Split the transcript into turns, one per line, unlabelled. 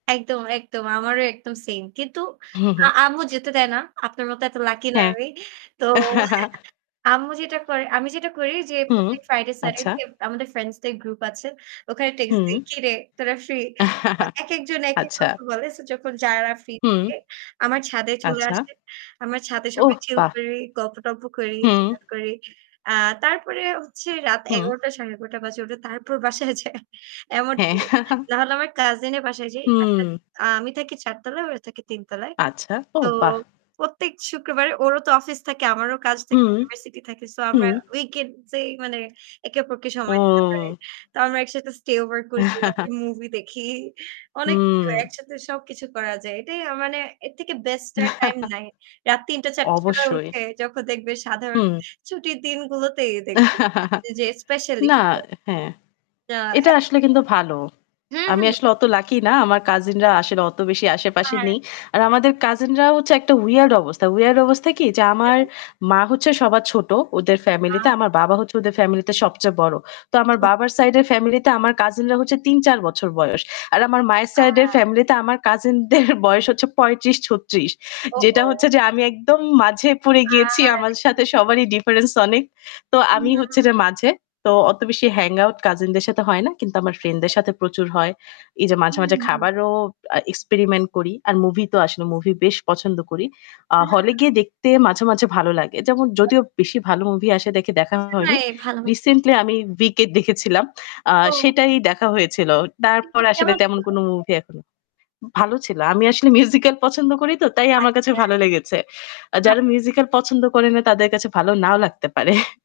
একদম, একদম। আমারও একদম সেম। কিন্তু আ আম্মু যেতে দেয় না। আপনার মতো এত লাকি না
হ্যাঁ।
আমি। তো আম্মু যেটা করে আমি যেটা করি যে,
হুম,
প্রত্যেক ফ্রাইডে,
আচ্ছা।
স্যাটারডে আমাদের ফ্রেন্ডস দের গ্রুপ আছে। ওখানে টেক্সট দিই,
হুম।
"কিরে তোরা ফ্রি?" আ একেকজন একেক
আচ্ছা।
কথা বলে। সো যখন যারা ফ্রি
হুম।
থাকে আমার ছাদে চলে
আচ্ছা।
আসে। আমার ছাদে সবাই
ওহ
chill
বাহ!
করি, গল্প-টল্প করি,
হুম।
chill out করি। আ তারপরে হচ্ছে রাত
হুম।
১১ঃ০০ -১১ঃ৩০ বাজে ওদের, তারপর বাসায় যায়, এমন
হ্যাঁ।
করে। না হলে আমার কাজিন এর বাসায় যাই। কাছে
হুম।
আমি থাকি ৪ তালায়, ওরা থাকে ৩ তালায়।
আচ্ছা।
তো,
ওহ বাহ!
প্রত্যেক শুক্রবারে ওরও তো অফিস থাকে, আমারও কাজ থাকে,
হুম,
ইউনিভার্সিটি থাকে। সো আমরা
হুম।
উইকেন্ড যেই মানে একে অপরকে সময় দিতে পারি।
ও!
তো আমরা একসাথে stay over করি, রাত্রে মুভি দেখি, অনেক কিছু,
হুম।
একসাথে সবকিছু করা যায়। এটাই আ মানে এর থেকে বেস্ট আর টাইম নাই। রাত ৩ঃ০০-৪ঃ০০ র সময়
অবশ্যই।
উঠে, যখন দেখবে সাধারণ
হুম।
ছুটির দিনগুলোতেই দেখব যে, যে স্পেশালি
না
[unintelligible]
হ্যাঁ।
ইয়া
এটা আসলে
এতটাই।
কিন্তু ভালো।
হুম,
আমি
হুম।
আসলে অত লাকি না। আমার কাজিনরা আসলে অত বেশি
হু,
আশেপাশে
হু
নেই। আর আমাদের
হুম।
কাজিনরাও হচ্ছে একটা weird অবস্থা। weird অবস্থা কি, যে আমার
কেন?
মা হচ্ছে সবার ছোট ওদের ফ্যামিলি তে।
আচ্ছা।
আমার বাবা হচ্ছে ওদের ফ্যামিলিতে সবচেয়ে বড়। তো আমার
সো
বাবার সাইডে এর ফ্যামিলিতে আমার কাজিনরা হচ্ছে ৩-৪ বছর বয়স। আর আমার মায়ের সাইডের
আ
ফ্যামিলিতে আমার কাজিন দের বয়স হচ্ছে ৩৫-৩৬ যেটা
ওহো!
হচ্ছে যে আমি একদম মাঝে পড়ে গিয়েছি। আমার
আহারে!
সাথে সবারই difference অনেক। তো আমি হচ্ছে
উহু।
যে মাঝে, তো অত বেশি hangout কাজিন দের সাথে হয় না। কিন্তু আমার
আচ্ছা,
ফ্রেন্ডদের
আচ্ছা।
সাথে প্রচুর হয়। এই যে মাঝে,
হুম,
মাঝে
হুম।
খাবারও আ experiment করি। আর মুভি তো
আচ্ছা,
আসলে
আচ্ছা।
মুভি বেশ পছন্দ করি। আ হলে
[unintelligible]
গিয়ে দেখতে মাঝে, মাঝে ভালো লাগে। যেমন যদিও বেশি ভালো মুভি আসে দেখে দেখা
বুঝি
হয়নি।
নাই ভালোমতো।
রিসেন্টলি আমি 'Wicked' দেখেছিলাম, আ
ও!
সেটাই দেখা হয়েছিল। তারপরে
'Wicked'
আসলে
কেমন
তেমন
ছিল?
কোন মুভি এখন ভালো ছিল। আমি আসলে musical পছন্দ করি তো, তাই আমার কাছে
আচ্ছা।
ভালো লেগেছে। আ
বাহ!
যারা musical পছন্দ করে না তাদের কাছে ভালো নাও লাগতে পারে।